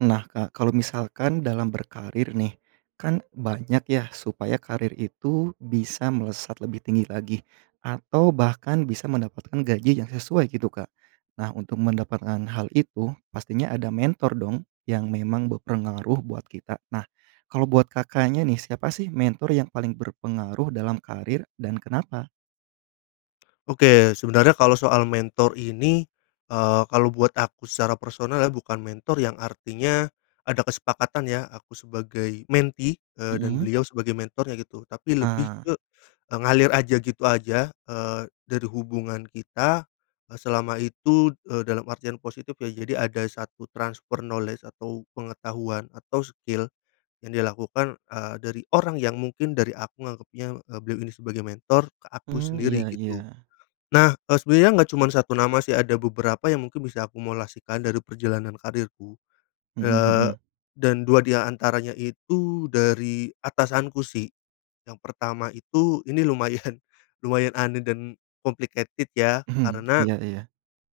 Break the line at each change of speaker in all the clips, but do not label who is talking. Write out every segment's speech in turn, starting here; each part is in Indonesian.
Nah, Kak. Kalau misalkan dalam berkarier nih, kan banyak ya, supaya karier itu bisa melesat lebih tinggi lagi, atau bahkan bisa mendapatkan gaji yang sesuai, gitu, Kak. Nah, untuk mendapatkan hal itu, pastinya ada mentor dong, yang memang berpengaruh buat kita. Nah, kalau buat Kakaknya nih, siapa sih, mentor yang paling berpengaruh dalam karier dan kenapa?
Oke, sebenarnya kalau soal mentor ini, eee, kalau buat aku secara personal ya, bukan mentor yang artinya, ada kesepakatan ya, aku sebagai mentee, eee, dan
Mhm.
beliau sebagai mentornya gitu, tapi lebih
Ah.
ke, e ngalir aja, gitu aja, eee, dari hubungan kita, eee, selama itu, eee, dalam artian positif ya. Jadi ada satu transfer knowledge, atau pengetahuan, atau skill, yang dilakukan, eee, dari orang yang mungkin, dari aku nganggepnya, eee, beliau ini sebagai mentor ke aku
Mmm, iya
sendiri gitu.
iya.
Nah, eee, sebenarnya enggak cuman 1 nama sih, ada beberapa yang mungkin bisa akumulasikan dari perjalanan karierku,
Mhm
eee,
mhm.
dan 2 di antaranya itu, dari atasanku sih. Yang pertama itu, ini lumayan lumayan aneh dan complicated ya,
Mhm,
karena,
iya iya.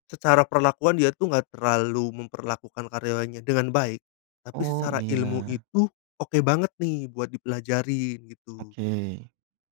secara perlakuan dia itu enggak terlalu memperlakukan karyawannya dengan baik, tapi
Oh,
secara ilmu
iya.
itu, oke banget nih, buat dipelajarin, gitu.
Oke.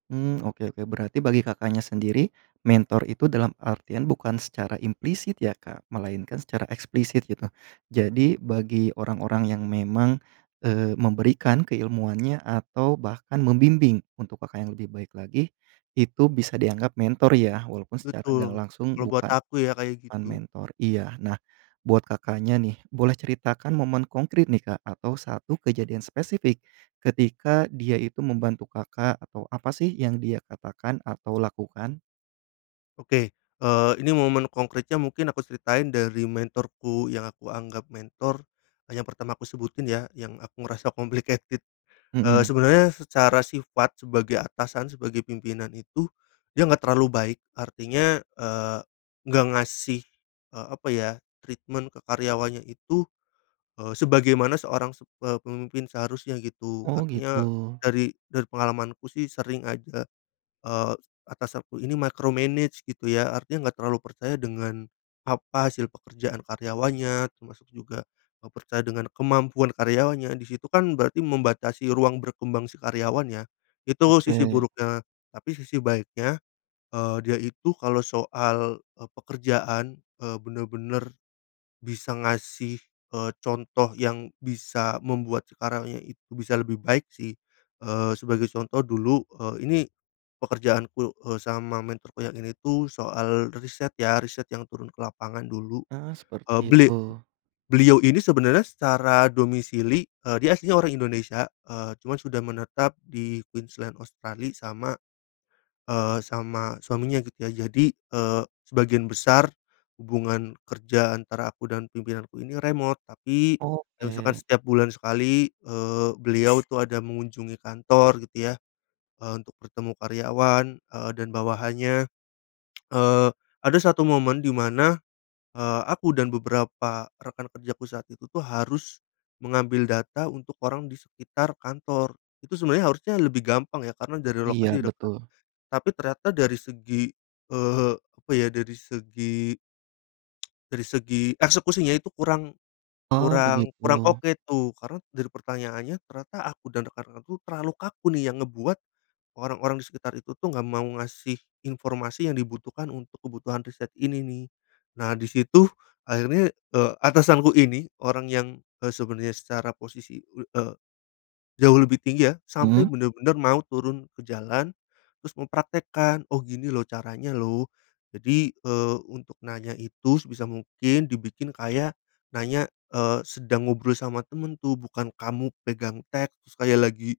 Mmm, oke oke, berarti bagi Kakaknya sendiri, mentor itu dalam artian bukan secara implisit, ya, Kak, melainkan secara eksplisit, gitu. Jadi, bagi orang-orang yang memang, eee, memberikan keilmuannya atau bahkan membimbing, untuk Kakak yang lebih baik lagi, itu bisa dianggap mentor ya. Walaupun secara gak
Betul,
langsung
kalau buat
bukan,
aku ya, kayak
bukan
gitu.
mentor. Iya, nah, buat Kakaknya nih, boleh ceritakan momen konkret nih, Kak, atau satu kejadian spesifik, ketika dia itu membantu Kakak, atau apa sih yang dia katakan, atau lakukan?
Oke, eee, ini momen konkretnya, mungkin aku ceritain dari mentorku yang aku anggap mentor, yang pertama aku sebutin ya, yang aku ngerasa complicated. Eee,
Mhm.
sebenarnya secara sifat sebagai atasan, sebagai pimpinan itu, dia enggak terlalu baik, artinya, eee, enggak ngasih, eee, apa ya, treatment ke karyawannya itu, eee, sebagaimana seorang sep eee, pemimpin seharusnya, gitu.
Oh,
Artinya,
gitu.
dari dari pengalamanku sih sering aja, eee, atas aku ini micromanage, gitu ya. Artinya enggak terlalu percaya dengan, apa, hasil pekerjaan karyawannya, termasuk juga, eee, percaya dengan kemampuan karyawannya, di situ kan, berarti membatasi ruang berkembang si karyawan ya. Itu sisi
Oke.
buruknya, tapi sisi baiknya, eee, dia itu kalau soal, eee, pekerjaan, eee, bener-bener bisa ngasih, eee, contoh yang bisa membuat si karyawannya itu bisa lebih baik sih. Eee, sebagai contoh dulu, eee, ini pekerjaanku, eee, sama mentorku yang ini tuh, soal riset ya. Riset yang turun ke lapangan dulu,
Ah,
eee,
seperti
beli
itu.
beliau ini sebenarnya secara domisili, eee, dia aslinya orang Indonesia, eee, cuma sudah menetap di Queensland, Australia sama, eee, sama suaminya, gitu ya. Jadi, eee, sebagian besar, hubungan kerja antara aku dan pimpinanku ini remote, tapi, kayak misalkan
Oke.
setiap bulan sekali, eee, beliau tuh, ada mengunjungi kantor, gitu ya, eee, untuk bertemu karyawan, eee, dan bawahannya. Eee, ada satu momen, di mana, eee, aku dan beberapa rekan kerjaku saat itu tuh, harus, mengambil data untuk orang di sekitar kantor. Itu sebenarnya harusnya lebih gampang ya, karena dari
Iya,
lokasi dekat.
betul.
Tapi ternyata dari segi, eee, apa ya, dari segi, dari segi, eksekusinya itu kurang
Oh,
kurang kurang
begitu.
oke tuh, karena dari pertanyaannya, ternyata aku dan rekan-rekanku, terlalu kaku nih, yang ngebuat, orang-orang di sekitar itu, tuh, enggak mau ngasih informasi yang dibutuhkan untuk kebutuhan riset ini, nih. Nah, di situ, akhirnya, eee, atasanku ini orang yang, eee, sebenarnya secara posisi, l eee, jauh lebih tinggi ya, sampe
Mhm.
bener-bener mau turun ke jalan, terus mempraktikkan, "Oh, gini loh, caranya loh." Jadi, eee, untuk nanya itu sebisa mungkin dibikin kayak, nanya, eee, sedang ngobrol sama temen tuh, bukan kamu pegang teks, kayak lagi,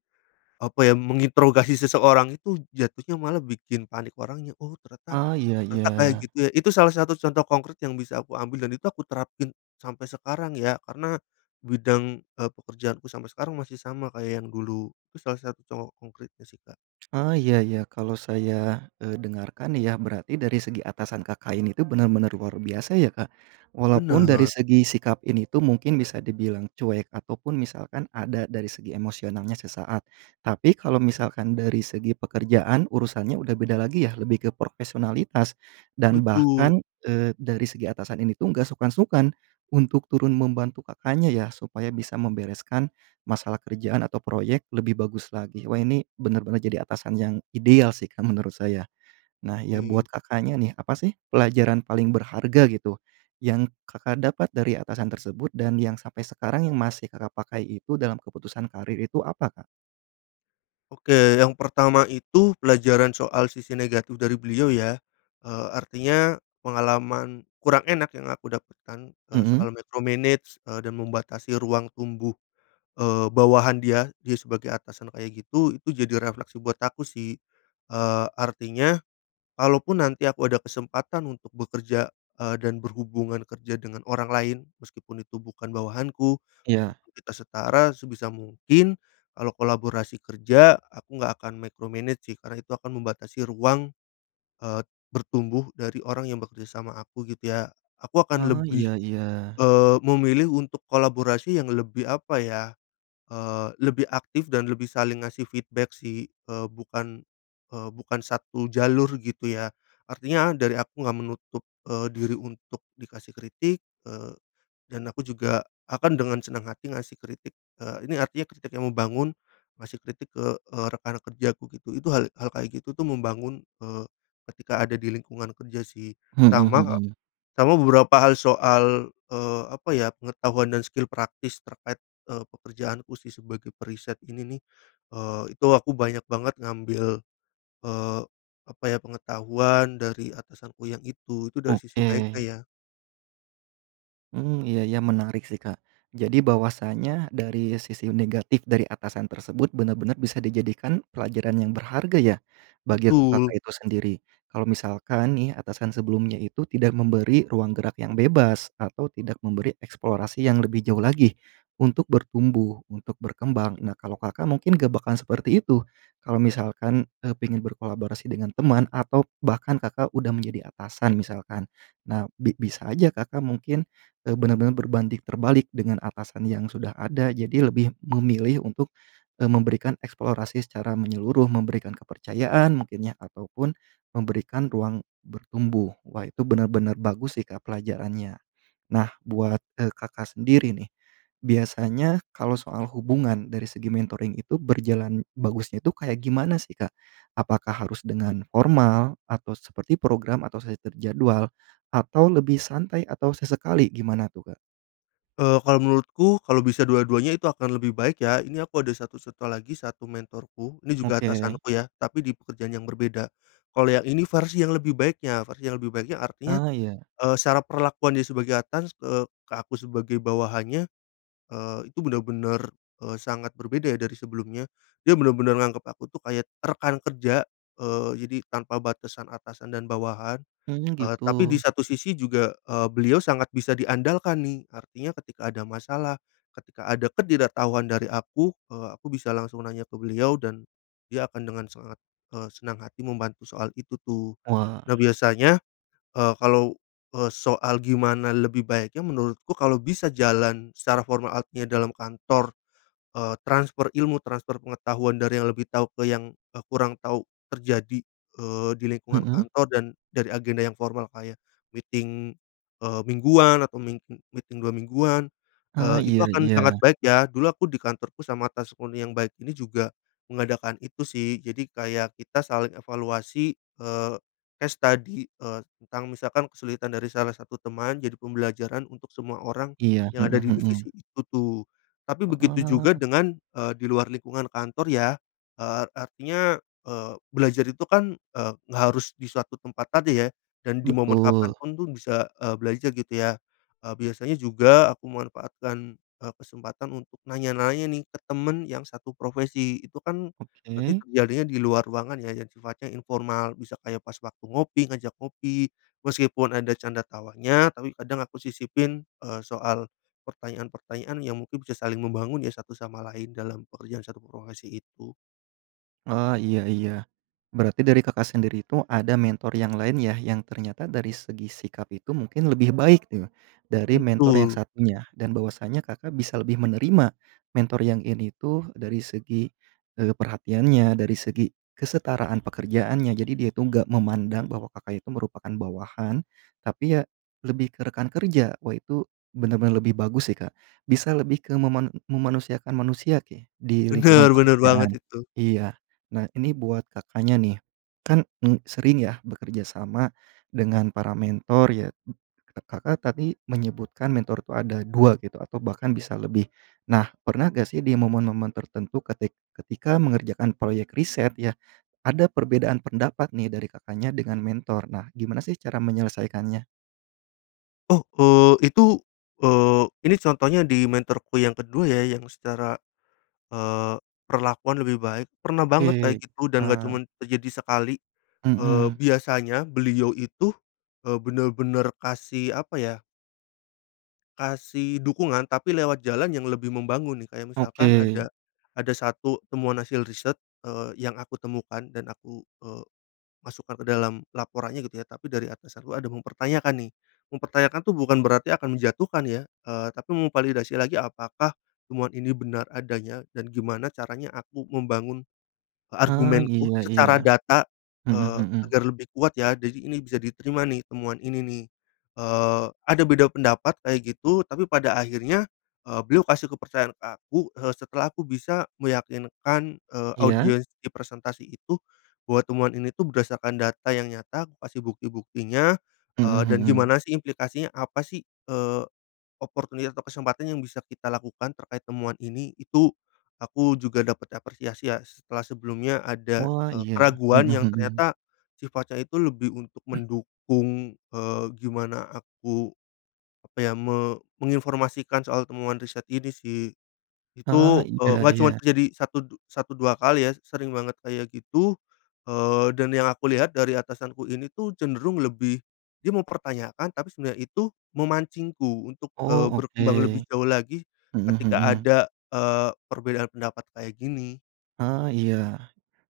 apa ya, menginterogasi seseorang, itu jatuhnya malah bikin panik orangnya. "Oh, ternyata
Ah, iya
ternyata kayak
iya.
gitu ya." Itu salah satu contoh konkret yang bisa aku ambil, dan itu aku terapin sampai sekarang ya, karena bidang, eee, pekerjaanku sampai sekarang masih sama kayak yang dulu. Itu salah satu contoh konkretnya sih, Kak.
Ah, iya iya, kalau saya, eee, dengarkan ya, berarti dari segi atasan Kakak ini tuh, bener-bener luar biasa ya, Kak. Walaupun dari
Bener.
segi sikap ini tuh, mungkin bisa dibilang cuek, ataupun misalkan ada dari segi emosionalnya sesaat. Tapi, kalau misalkan dari segi pekerjaan, urusannya udah beda lagi yah, lebih ke profesionalitas, dan
Betul.
bahkan, eee, dari segi atasan ini tuh, nggak sungkan-sungkan untuk turun membantu Kakaknya ya, supaya bisa membereskan masalah kerjaan atau proyek, lebih bagus lagi. Wah, ini bener-bener jadi atasan yang ideal sih, Kak, menurut saya. Nah, ya,
Oke.
buat Kakaknya nih, apa sih pelajaran paling berharga gitu, yang Kakak dapat dari atasan tersebut, dan yang sampai sekarang yang masih Kakak pakai itu, dalam keputusan karier itu apa, Kak?
Oke yang pertama itu pelajaran soal sisi negatif dari beliau ya, eee, artinya pengalaman kurang enak yang aku dapatkan, eee, soal
Mhm?
micromanage eee dan membatasi ruang tumbuh, eee, bawahan dia, dia sebagai atasan kayak gitu, itu jadi refleksi buat aku sih, eee, artinya kalaupun nanti aku ada kesempatan untuk bekerja, eee, dan berhubungan kerja dengan orang lain, meskipun itu bukan bawahanku,
Iya.
sebelum kita setara, sebisa mungkin kalau kolaborasi kerja, aku nggak akan micromanage sih karena itu akan membatasi ruang, eee, bertumbuh dari orang yang bekerja sama aku, gitu ya. Aku akan
Oh
lebih,
iya iya.
eee, memilih untuk kolaborasi yang lebih apa ya, eee, lebih aktif dan lebih saling ngasih feedback sih, eee, bukan, eee, bukan satu jalur gitu ya. Artinya dari aku nggak menutup, eee, diri untuk dikasih kritik, eee, dan aku juga akan dengan senang hati ngasih kritik, eee, ini artinya kritik yang membangun, ngasih kritik ke, eee, rekan kerjaku gitu, itu hal hal kayak gitu tuh membangun, eee, ketika ada di lingkungan kerja sih.
Mhm,
Sama
mhm.
sama beberapa hal soal, eee, apa ya, pengetahuan dan skill praktis terkait, eee, pekerjaanku sih sebagai periset ini nih, eee, itu aku banyak banget ngambil, eee, apa ya, pengetahuan dari atasanku yang itu. Itu dari sisi baiknya
Oke.
ya.
Mmm, iya iya menarik sih Kak, jadi bahwasanya dari sisi negatif dari atasan tersebut benar-benar bisa dijadikan pelajaran yang berharga ya, bagi
Betul.
Kakak itu sendiri. Kalau misalkan nih atasan sebelumnya itu tidak memberi ruang gerak yang bebas, atau tidak memberi eksplorasi yang lebih jauh lagi untuk bertumbuh, untuk berkembang, nah kalau Kakak mungkin gak bakalan seperti itu. Kalau misalkan, eee, pengen berkolaborasi dengan teman atau bahkan Kakak udah menjadi atasan misalkan. Nah bi bisa aja Kakak mungkin, eee, benar-benar berbanding terbalik dengan atasan yang sudah ada, jadi lebih memilih untuk, eee, memberikan eksplorasi secara menyeluruh, memberikan kepercayaan mungkin ya, ataupun, memberikan ruang bertumbuh. Wah itu benar-benar bagus sih Kak, pelajarannya. Nah buat, eee, Kakak sendiri nih, biasanya kalau soal hubungan dari segi mentoring itu berjalan bagusnya tuh kayak gimana sih Kak? Apakah harus dengan formal atau seperti program, atau sudah terjadwal, atau lebih santai, atau sesekali, gimana tuh Kak?
Eee, kalau menurutku kalau bisa dua-duanya, itu akan lebih baik ya. Ini aku ada satu satu lagi, 1 mentorku, ini juga
Oke.
atasanku ya, tapi di pekerjaan yang berbeda. Kalau yang ini versi yang lebih baiknya. Versi yang lebih baiknya artinya,
Ah, iya.
eee, secara perlakuannya sebagai atas ke ke aku sebagai bawahannya, eee, itu benar-benar, eee, sangat berbeda ya dari sebelumnya. Dia benar-benar nganggep aku tuh kayak rekan kerja, eee, jadi tanpa batasan atasan dan bawahan,
Mmm,
eee, tapi di
gitu.
satu sisi juga, eee, beliau sangat bisa diandalkan nih. Artinya ketika ada masalah, ketika ada ketidaktahuan dari aku, eee, aku bisa langsung nanya ke beliau dan, dia akan dengan sangat, eee, senang hati membantu soal itu tuh.
Wah.
Nah biasanya, eee, kalau, eee, soal gimana lebih baiknya, menurutku kalau bisa jalan secara formal, artinya dalam kantor, eee, transfer ilmu, transfer pengetahuan dari yang lebih tahu ke yang, eee, kurang tahu terjadi, eee, di lingkungan
Mhm.
kantor dan dari agenda yang formal kayak meeting, eee, mingguan atau ming eee, meeting 2 mingguan,
Heeh,
eee, itu
iya
akan
iya.
sangat baik ya. Dulu aku di kantorku sama atasku nih yang baik ini juga mengadakan itu sih, jadi kayak kita saling evaluasi, eee, case study, eee, tentang misalkan kesulitan dari salah satu teman, jadi pembelajaran untuk semua orang
Iya,
yang ada di
mhm
divisi
mhm.
itu tuh. Tapi begitu juga
Heeh.
dengan, eee, di luar lingkungan kantor ya, eee, artinya, eee, belajar itu kan, eee, nggak harus di suatu tempat tadi ya, dan di momen kapan
Betul.
pun tuh bisa, eee, belajar gitu ya, eee, biasanya juga aku manfaatkan, eee, kesempatan untuk nanya-nanya nih ke temen yang satu profesi, itu kan berarti
Oke.
terjadinya di luar ruangan ya, yang sifatnya informal, bisa kayak pas waktu ngopi, ngajak ngopi, meskipun ada canda tawanya, tapi kadang aku sisipin, eee, soal pertanyaan-pertanyaan yang mungkin bisa saling membangun ya, satu sama lain dalam pekerjaan satu profesi itu.
Ah, iya iya, berarti dari Kakak sendiri tuh ada mentor yang lain ya, yang ternyata dari segi sikap itu mungkin lebih baik ya, dari mentor yang
Betul.
satunya, dan bahwasanya Kakak bisa lebih menerima, mentor yang ini tuh dari segi, eee, perhatiannya dari segi kesetaraan pekerjaannya, jadi dia tuh enggak memandang bahwa Kakak itu merupakan bawahan, tapi ya lebih ke rekan kerja. Wah itu benar-benar lebih bagus sih Kak. Bisa lebih ke meman memanusiakan manusia ke di lingkungan
Benar benar banget
pekerjaan.
itu.
Iya. Nah ini buat Kakaknya nih, kan, mmm, sering ya bekerja sama dengan para mentor ya, Kakak tadi menyebutkan mentor tuh ada 2 gitu, atau bahkan bisa lebih, nah pernah gak sih di momen-momen tertentu ketik ketika mengerjakan proyek riset ya, ada perbedaan pendapat nih dari Kakaknya dengan mentor? Nah gimana sih cara menyelesaikannya?
Oh, eee, itu, eee, ini contohnya di mentorku yang ke-2 ya, yang secara, eee, perlakuan lebih baik. Pernah banget kayak
Oke,
gitu dan gak
ah.
cuman terjadi sekali. Eee,
Mhm.
biasanya beliau itu, eee, benar-benar kasih apa ya kasih dukungan, tapi lewat jalan yang lebih membangun nih, kayak misalkan
Oke.
ada, ada satu temuan hasil riset, eee, yang aku temukan dan aku, eee, masukkan ke dalam laporannya gitu ya, tapi dari atasanku ada mempertanyakan nih. Mempertanyakan tuh bukan berarti akan menjatuhkan ya, eee, tapi memvalidasi lagi apakah temuan ini benar adanya, dan gimana caranya aku membangun e
Ah
argumenku
iya iya.
secara data,
Mhm
eee,
mhm.
agar lebih kuat ya. Jadi ini bisa diterima nih temuan ini nih. Eee, ada beda pendapat kayak gitu tapi pada akhirnya, eee, beliau kasih kepercayaan ke aku, eee, setelah aku bisa meyakinkan, eee,
Iya.
audiens di presentasi itu, bahwa temuan ini tuh berdasarkan data yang nyata, kukasih bukti-buktinya,
Mhm
eee, dan
mhm.
gimana sih implikasinya, apa sih, eee, opportunity atau kesempatan yang bisa kita lakukan terkait temuan ini, itu aku juga dapat apresiasi ya setelah sebelumnya ada,
Wah
eee,
iya.
keraguan
Mhm
yang
mhm.
ternyata sifatnya itu lebih untuk mendukung, eee, gimana aku, apa ya, me menginformasikan soal temuan riset ini sih.
Ah
Itu,
iya
eee, enggak cuman
iya.
terjadi satu, du satu 2 kali ya, sering banget kayak gitu, eee, dan yang aku lihat dari atasanku ini tuh cenderung lebih, dia mempertanyakan, tapi sebenarnya itu memancingku untuk,
Oh
eee, berkembang
oke.
lebih jauh lagi
Mhm
ketika
mhm.
ada, eee, perbedaan pendapat kayak gini.
Ah iya.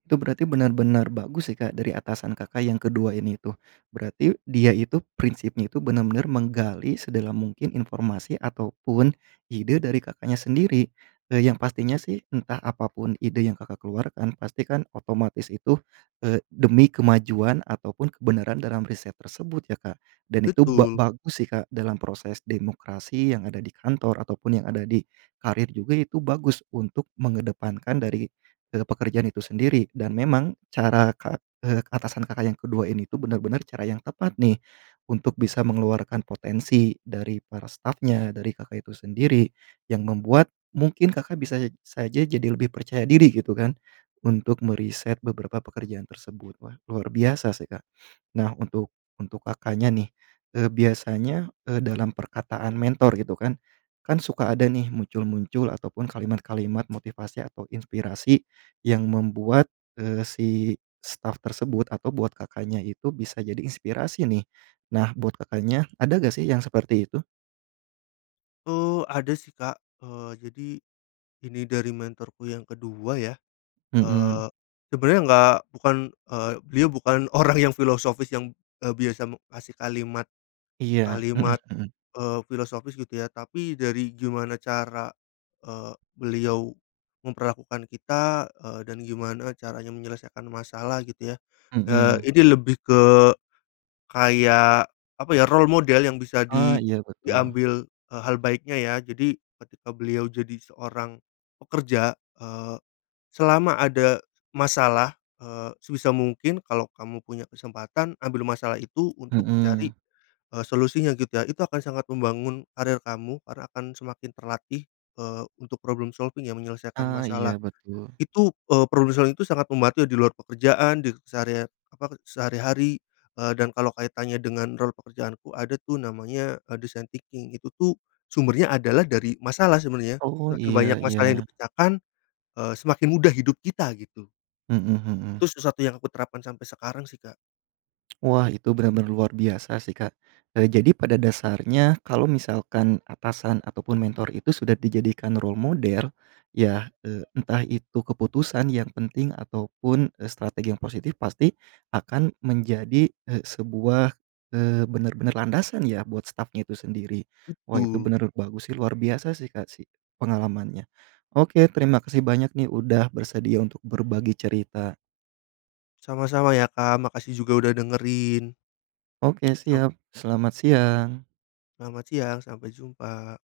Itu berarti benar-benar bagus ya Kak dari atasan Kakak yang ke-2 ini tuh. Berarti dia itu prinsipnya itu benar-benar menggali sedalam mungkin informasi ataupun ide dari Kakaknya sendiri. Eee, yang pastinya sih entah apapun ide yang Kakak keluarkan, pasti kan otomatis itu, eee, demi kemajuan ataupun kebenaran dalam riset tersebut ya Kak. Dan itu ba
Betul.
bagus sih Kak dalam proses demokrasi yang ada di kantor, ataupun yang ada di karir juga, itu bagus untuk mengedepankan dari, eee, pekerjaan itu sendiri. Dan memang cara ka eee, atasan Kakak yang ke-2 ini tuh benar-benar cara yang tepat nih untuk bisa mengeluarkan potensi dari para stafnya, dari Kakak itu sendiri, yang membuat mungkin Kakak bisa e saja jadi lebih percaya diri gitu kan, untuk meriset beberapa pekerjaan tersebut, wah luar biasa sih Kak. Nah untuk untuk Kakaknya nih, eee, biasanya, eee, dalam perkataan mentor gitu kan, kan suka ada nih muncul-muncul ataupun kalimat-kalimat motivasi atau inspirasi yang membuat, eee, si staf tersebut atau buat Kakaknya itu bisa jadi inspirasi nih. Nah buat Kakaknya ada gak sih yang seperti itu?
Eee, ada sih Kak. Eee, jadi, ini dari mentorku yang ke-2 ya.
Mhm.
Eee, sebenarnya enggak, bukan, eee, beliau bukan orang yang filosofis yang, eee, biasa, mmm, kasih kalimat,
Iya, mhm
kalimat,
mhm.
eee, filosofis gitu ya. Tapi dari gimana cara, eee, beliau, memperlakukan kita, eee, dan gimana caranya menyelesaikan masalah gitu ya. Eee,
Mhm.
ini lebih ke, kayak, apa ya, role model yang bisa
Ah,
di
iya betul.
diambil, eee, hal baiknya ya. Jadi, ketika beliau jadi seorang pekerja, eee, selama ada masalah, eee, sebisa mungkin kalau kamu punya kesempatan, ambil masalah itu, untuk dicari,
Mhm.
eee, solusinya gitu ya. Itu akan sangat membangun karir kamu, karena akan semakin terlatih, eee, untuk problem solving ya, menyelesaikan
Ah,
masalah.
iya betul.
Itu, eee, problem solving tuh sangat membantu di luar pekerjaan, di sehari apa, eee, sehari-hari, eee, dan kalau kaitannya dengan rol pekerjaanku ada tuh, namanya, eee, design thinking. Itu tuh, sumbernya adalah dari masalah, sebenarnya.
Oh,
Semakin banyak
iya
masalah yang
iya.
dipecahkan, eee, semakin mudah hidup kita, gitu.
Mhm
Itu
mhm.
sesuatu yang kuterapkan sampai sekarang sih Kak.
Wah, itu benar-benar luar biasa sih Kak. Eee, jadi pada dasarnya, kalau misalkan atasan ataupun mentor itu sudah dijadikan role model, ya, eee, entah itu keputusan yang penting ataupun, eee, strategi yang positif, pasti, akan menjadi, eee, sebuah, eee, benar-benar landasan ya buat stafnya itu sendiri. Wah itu
Betul.
benar bagus sih luar biasa sih Kak sih, pengalamannya. Oke terima kasih banyak nih, udah bersedia untuk berbagi cerita.
Sama-sama ya Kak, makasih juga udah dengerin.
Oke
Sam
siap, selamat siang.
selamat siang, sampai jumpa.